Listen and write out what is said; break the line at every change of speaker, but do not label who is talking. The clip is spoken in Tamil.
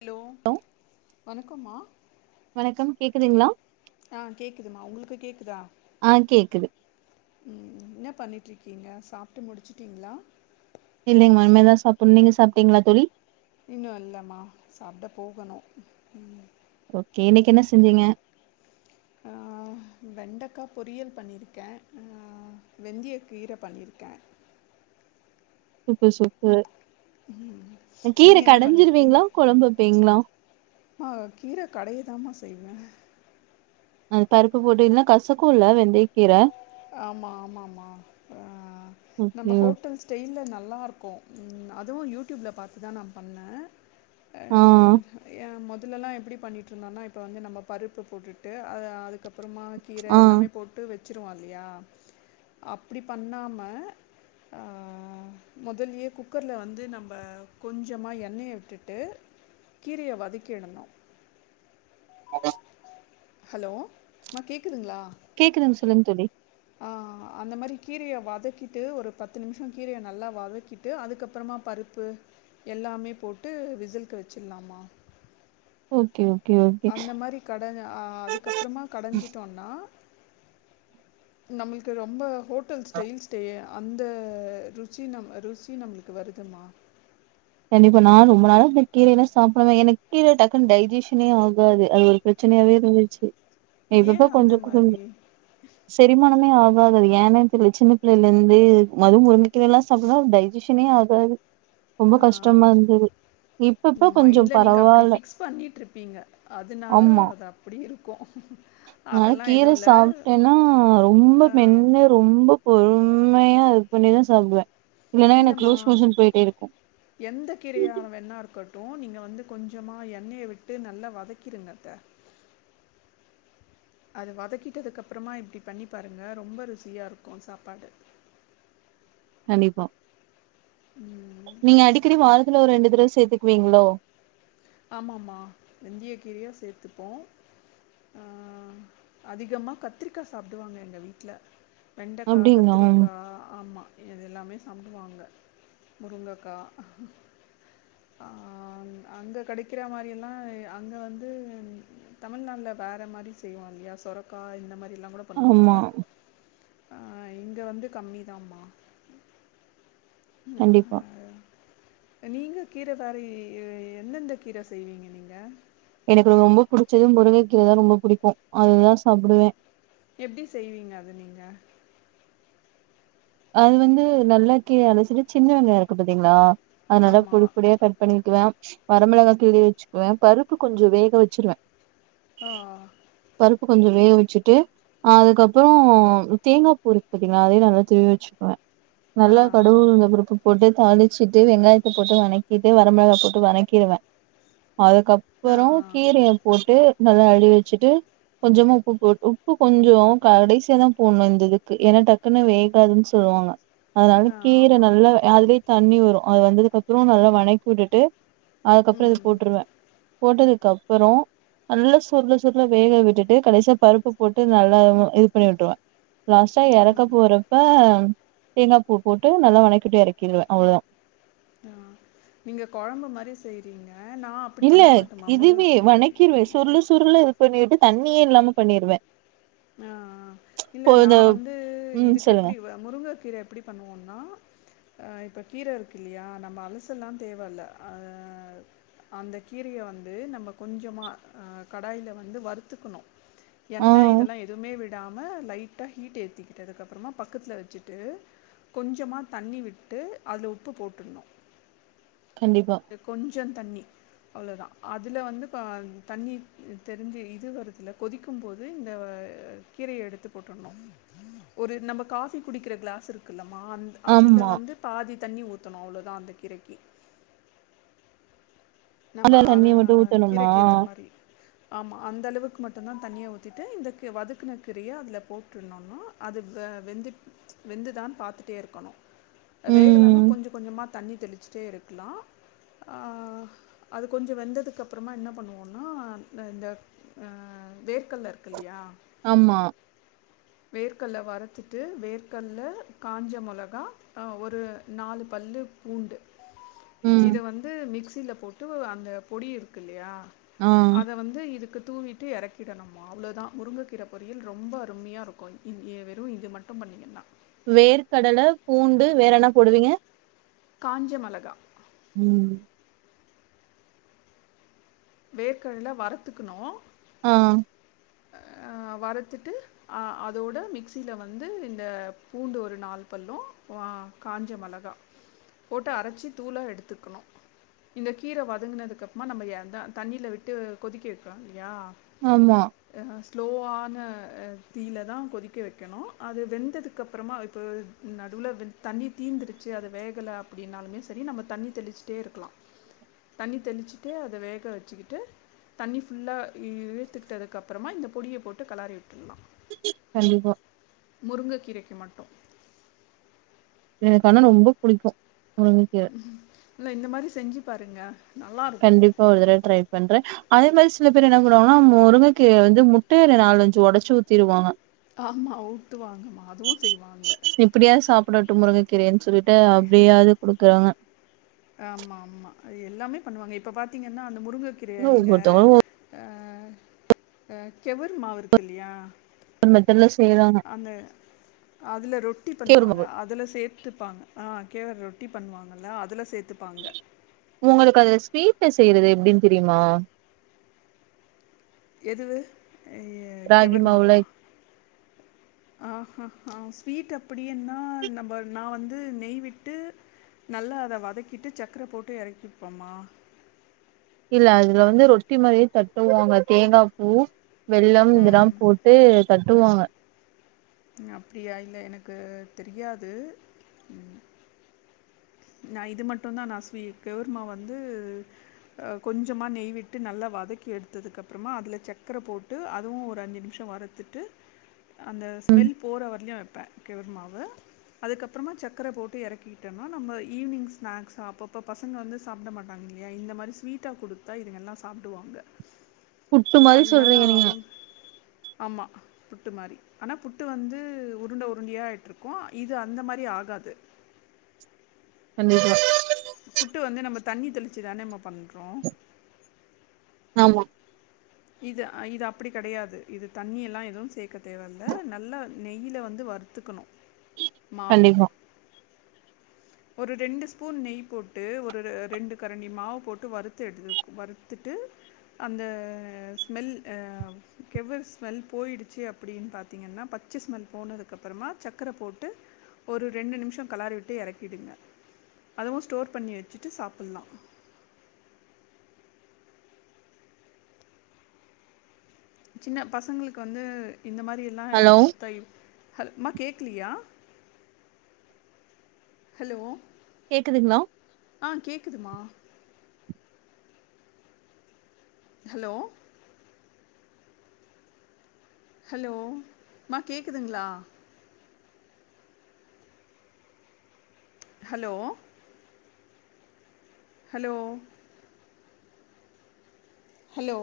ஹலோ வணக்கம்மா
வணக்கம் கேக்குதுங்களா
ஆஹ் கேக்குதுமா உங்களுக்கு கேக்குதா
ஆஹ் கேக்குது
பண்ணிட்டு இருக்கீங்க சாப்பிட்டு முடிச்சட்டீங்களா
இல்லைங்கமா இனிமேதா சாப்பிடணு நீங்க சாப்பிட்டீங்களா தோழி
இன்னு இல்லமா சாப்பிட போகணு உம்
ஓகே இன்னைக்கி என்ன செஞ்சீங்க
ஹ வெண்டைக்காய் பொரியல் பண்ணியிருக்கே ஆஹ் வெந்திய கீரை பண்ணியிருக்கே
சூப்பர் சூப்பர்
உ
கீர
நீங்க என்ன பண்ணிருக்கீங்க
கடஞ்சிருவீங்களா கொழம்பு வைப்பீங்களா
ஆ கீரை கடையைதாம செய்வே
அ பருப்பு போட்டு இல்னா கசக்கும்ல வெந்தய கீரை
ஆமா ஆமாம்மா ஆஹ்
ஓகே
நம்ம
ஓ
ஹோட்டல் ஸ்டைல்ல நல் ல்லாயிருக்கு ம் அதுவு யூடியூப்ல பாத்து தா நா பண்ணே
ஆ
ஆஹ் எ மொத் இதுலல்லா எப்டி பண்ணிட்டு இருந்தோனா இப்போ வந்து நம்ம பருப்பு போட்டுட்டு அ அதுக்கு அடுத்து அப்புறமா கீரை
ஆ
எல்லாமே போட்டு வெச் ச்சிருவோ அத ஆஹ் அப்டி பண்ணாம ஆஹ் மொதல்யே குக்கருல வந்து நம்ம கொஞ்சமா எண்ணய விட்டுட்டு கீரைய வதக்கிடணு
[inaudible]
ஹலோ அம்மா கேக்குதுங்களா
கேக்குதுங் சொல்லுங் தோழி
ஆ அந்த மாரி கீரையை வதக்கிட்டு ஒரு பத்து நிமிஷம் கீரையை நல்லா வதக்கிட்டு அதுக்கப்புறமா பருப்பு எல்லாமே போட்டு விசில்கு வெச்சிடலாமா
ஓகே ஓ
அந்த மாதிரி கட அஹ் அதுக்கப்புறமா கடைஞ்சிட்டோனா நம்மளுக்கு ரொம்ப ஹோட்டல் ஸ்டையில் ஸ்டே அந்த ருச்சி நம் ருசி நம்மளுக்கு வருதுமா
கண்டிப்பா நா ரொம்ப நாளைக்கு இந்த கீரயெல்லா சாப்படல எனக்கு கீர டக்குன்னு டைஜுஷனே ஆகாது அது ஒரு பிரச்சனையாவே இருந்துச்சு இதுதா
ஏன் அந்த
கொஞ்ச கொஞ்ச
மாதிரி
செரிமானமே ஆகு அதா அது ஏன்னே தெரியல சின்ன பிள்ளைில இருந்து மது முருகை கீரைறது எல்லாம் சாப்பிடா டைஜஷனே ஆகாது ரொம்ப கஷ்
ஆஹ் இந்த மைண்ட்ல நீங்க அப்படி
பரவால்ல.
பிக்ஸ் பண்ணிட்டு இருப்பீங்க அதனால
ஆமா.
அது அப்படி இருக் [inaudible]
அதனால கீரை சாப்ட்டேன்னா ரொம்ப மென்னு ரொம்ப பொறு- உண்மையா இது பண்ணிதான் சாப்டுவேன்
இல்லமா எந்த கீரையானவேன்னா இருக்கட்டு நீங்க வந்து கொஞ்சமா எண்ணெயை விட்டு நல்லா வதக்கிருங்கத்த அது வதக்கிட்டதுக்கு அப்புறமா இப்படி பண்ணி பாருங்க ரொம்ப ருசியா இருக்கும் சாப்பாடு
கண்டிப்போம்
ம்,
நீங்க அடிக்கடி வாரத்துல ஒரு ரெண்டு [unintelligible] சேர்த்துக்குவீங்களோ
ஆமமா வெந்திய கீரியா சேர்த்துப்போம் ஆ அதிகமா கத்திரிக்காய் சாப்டுவாங்க எங்க வீட்ல வெண்டைக்காய்
அப்டிங்களா?
கத்திரிக்காய் ஆமா இது எல்லாமே சாப்டுவாங்க முருங்கைக்காய் அங்க- கெடைக்கிற மாரியெல்லாம் அங்கே வந்து தமிழ்நாட்ல வேற மாரி செய்வோம் இல்லையா சொரக்கா இந்த மாரி இதல்லாம் கூட
ஆமா.
பண்ணுவாங்கல ஆ இங்கே வந்து கம்மிதாமா
கண்டிப்பா
நீங்க கீரை வாரி எந்தெந்த கீரை செய்வீங்க நீங்க
எனக்கு ரொம்ப புடிச்சது முருகைக்கீரை தான் ரொம்ப புடிக்கும் அதுதான் சாப்டுவேன்
எப்டி செய்வீங்க அத நீங்க
அது வந்து நல்லா கீரை அலச்சிட்டு சின்ன வெங்காயம் இருக்கு பாத்தீங்களா அதனால பொடி
ஆமாம்
பொடிய கட் பண்ணிக்குவேன் வரம்மிளகா கீரி வச்சுக்குவேன் பருப்பு கொஞ்சம் வேக வச்சிருவேன்
ஆ ஆ
பருப்பு கொஞ்சம் வேக வச்சுட்டு அதுக்கப்புறம் தேங்காய் பூ இருக்கு பாத்தீங்களா அத நல்லா துரிவி வச்சிப்ப
ஆ ஆ
நல்லா கடுகு உளுந்து பருப்பு போட்டு தாலி வச்சிட்டு வெங்காயத்தை போட்டு வனக்கிட்டு வரமிளகா போட்டு வனக்கிடுவேன் அதுக்கு
ஆ
அப்புறம் கீரைய போட்டு நல்லா அழி வச்சுட்டு கொஞ்சமா உப்பு போ உப்பு கொஞ்சம் கடைசியாக தான் போட்ணும் இந்ததுக்கு ஏன்னா டக்குன்னு வேகாதுன்னுச்சு சொல்லுவாங்க அதனால
ஆ
கீரை
ஆமாம்
நல்ல அத தண்ணி வரும் அது வந்ததுக்கு அப்புறம் நல்லா வனக்கி விட்டுட்டு அதுக்கு அப்புறம் இது
ம்
போட்டுருவேன் போட்டதுக் அதுக்குப்புறம் நல்லா சுருல சுருல வேக விட்டுட்டு கடைசியா பருப்பு போட்டு நல்லா இது பண்ணி விட்டுவேன் லாஸ்ட்டா இறக்க
ம்
போறப்ப தேங்காய் பூ போட்டு நல்லா வணக்கிட்டு இறக்கிடுவேன் அவ்ள தான்
ஆ நீங்க கொழம்பு மாரி செய்றீங்க
இல்ல இதுவே வணக்கிருவே
இது
சுருளு சுருளா [unintelligible] தண்ணியே இல்லாம பண்ணிருவே
ஆஆ இல்ல
இப்போ
நா
இந்த
வந்து
ம் சொல்லுங்க
இதுக்கெப்டி முருங்கக்கீர எப்டி பண்ணுவோனா இப்போ கீர இருக்குல்லையா நம்ம அலசெல்லா தேவல்ல அந்த கீரைய வந்து நம்ம கொஞ்சமாக கடாயில வந்து வறுத்துக்ணூ
ஆ
எண்ண இதெல்லா எ விடாம லைட்டா ஹீட் ஏத்திட்டதுக்கப்றமா பக்கத்துல வச்சிட்டு கொஞ்சமா தண்ணி விட்டு அத்ல உப்பு போட்டுட்ணூ
கண்டிப்பா
கொஞ்சந்தண்ணி அவ்ளோதா அதுல வந்து ப தண்ணி தெரிஞ்சு இது வருதுல கொதிக்கும் போது இந்த கீரைய எடுத்து போட்டுட்ணூ ஒரு நம்ம காஃபி குடிக்கிற கிளாஸ் இருக்குல்லம் மா அந் அதுல
ஆமா
வந்து பாதி தண்ணி ஊத்தணூ அவ்ளோதானக்ஷ அந்த கீரைக்கி நம்ம
அதுல
ஆ
தண்ணிய மட்டு ஊத்தணுமா
கீரைக்கேத்த மாரி ஆமா அந்தளவுக்கு மட் டூ தா தண்ணிய ஊத்திட்டு இந்த வதக்கின கீரைய அதுல போட்டுருணுன்னு அது வெந்து வெந்துதான் பாத்துட்டே இருக்கணூ வேகலனா
ம்
கொஞ்ச கொஞ்சமா தண்ணி தெளிச் ச்டேருக்கலா ஆ அது கொஞ்சோ வெந்ததுக்குகப்றமா என்ன பண்ணுவோனா இந்தந்த ஆ வேர்கல்ல இருக்குல்லையா
ஆமா
வேர்க்கல்ல வறத்துட்டு வேர்க்கல்ல காஞ்ச மிளகா ஒரு நாலு பல்லு பூண்டு
ம்
இத வந்து மிக்ஸ் சில போட்டு அந்த பொடி இருக்குல்லையா
ஆ
அத வந்து இதுக்கு தூவிட்டு எறக்கிடணுமோ அவ்ளோதா முருங்கக்கீர பொரியல் ரொம்ப அருமையாருக் கூ ங் எ வெறூ இது மட்டூ பண்ணீங்கன்னா
வேர்க்கடல பூண்டு வேற என்ன போடுவீங்க
காஞ்சமெளகா
ம்
வேர்கட்ல வறத்துக்ணூ
ஆ
ஆ வறத்துட்டு ஆ அதோட மிக்சில வந்து இந்த பூண்டு ஒரு நாலு பல்லூ வா காஞ்ச மெளகா போட்டு அரைச்சி தூளா எடுத்துக்ணூ இந்த கீர வதங்கினதுக்கப்றமா நம்ம அதா தண்ணியில விட்டு கொதிக்கி வெக்றோ இல்லையா
ஆமா
ஸ்லோவான தீல தா கொதிக்க வைக்கணூ அது வெந்ததுக்கப்றமா இப்போ நடுவுல வெந் தண்ணி தீந்துடுச்சி அது வேகல அப்டின்னாலுமே செரி நம்ம தண்ணி தெளிச்சிட்டேருக்லா தண்ணி தெளிச்சுட்டு அத வேக வச்சக்கிட்டு தண்ணி ஃபுல்லா இழுத்திட்டதுக்கப் அப்றமா இந்த பொடிய போட்டு கலாறி விட்டுர்லா
கண்டிப்பா
முருங்க கீரைக் கு மட்டூ
எனக்கு ஆனா ரொம்ப புடிக்கூ
இல்ல இந்த மாரி செஞ்சு பாருங்க
கண்டிப்பா ஒரு தடவ ட்ரை பண்ற அதே மாரி சில பேர் என்ன பண்ணுவாங்கன்னா முருங்கைக்கு வந்து முட்டைய நாலுஞ்சு ஒடச்சு ஊத்திடுவாங்க
ஆமா ஊத்துவாங்க மா அதுவு செய்வாங்க
த்ரெனு சொல்லிட்டு [unintelligible] அப்டியாது குடுக்குறாங்க
ஆமா, ஆமா. அது எல்லாமே பண்ணுவாங்க இப்ப பாத்தீங்கன்னா அந்த முருங்கக்கிரய
ஆனா
நீங்க
ஒவ்வொருத்தவங்களும்
ஆ ஆ கெவரு மாவு இருக்கில்லியா
[unintelligible]
அந்த அதுல ரொட்டி பண்ணுவாங்க
கேழ்மாவு
அதுல சேத்துப்பாங்க ஆ கேவுரு ரொட்டி பண்ணுவாங்கல்ல அதுல சேத்து
உங்களுக்கு அது ஸ்வீட்டு செய்றது எப்டின்னு தெரியுமா
எதுவு [unintelligible]
ராகி மாவுல
கெவர்மாவா ஆஹா ஆ ஸ்வீட் அப்படியனா நம்ம நா வந்து நெய்விட்டு நல்லா அத வதக்கிட்டு சக்கர போட்டு எறக்கிப்போமா
இல்ல அதுல வந்து ரொட்டி மாரியே தட்டுவாங்க தேங்கா பூ வெல்லம் இதெல்லா
ம்.
போட்டு தட் ட்டுவாங்க
ம் அப்டியா இல்ல எனக்கு தெரியாது ம் நா இது மட்டு தா நா ஸ்வி கெவர்மாவ் வந்து ஆ கொஞ்சமா நெய்விட்டு நல்லா வதக்கி எடுத்ததுக்கப்பறமா அதில சக்கர போட்டு அதுவு ஒரு அஞ்சு நிமிஷ வருத்துட்டு அந்த ஸ்மெல் போற வரலயு வைப்பேன் கெவர்மாவ் [unintelligible] அதுக்கப்பறமா சக்கர எறக்கிட்டோன்னா நம்ம ஈவினிங் ஸ்நாக்ஸா அப்பப்போ பசங்க வந்து சாப்ட மாட்டாங்கில்லையா இந்த மாதிரி ஸ்வீட்டா குடுத்தா இதுங்கெல்லா சாப்டுவாங்க
புட்டு மாரி சொல்றீங்க நீங்க
ஆமா புட்டு மாரி ஆனா புட்டு வந்து உருண்ட உருண்டியா ஆயிட்டுருக்கு இது அந்த மாரி ஆகாது
கண்டிப்பா
புட்டு வந்து நம்ம தண்ணி தெளிச்சுதானே நம்ம பண்றோ
ஆமா
இது இது அப்டி கிடையாது இது தண்ணியெல்லா எதுவு சேக்க தேவயில்ல நல்லா நெயில வந்து வருத்துக்கணு
கண்டிப்பா
ஒரு ரெண்டு ஸ்பூன் நெய் போட்டு ஒரு ரெண்டு கரண்டி மாவு போட்டு வறுத்து எடு வறுத்துட்டு அந்த ஸ்மெல் ஆ கெவுர் ஸ்மெல் போயிடுச்சு அப்டின்னு பாத்தீங்கன்னா பச்ச ஸ்மெல் போனதுக்கப்பறமா சக்கர போட்டு ஒரு ரெண்டு நிமிஷ கலாறி விட்டு எறக் விடுங்க அதுவு ஸ்டோர் பண்ணி வச்சுட்டு சாப்புட்லா சின்ன பசங்களுக்கு வந்து இந்த மாரியெல்லா எனக்
ஹலோ
குடுத்தா இப் ஹல் மா கேக்லியா ஹலோ
கேக்குதுங்களா
ஆ கேக்குதுமா ஹலோ ஹலோ மா கேக்குதுங்களா ஹலோ ஹலோ ஹலோ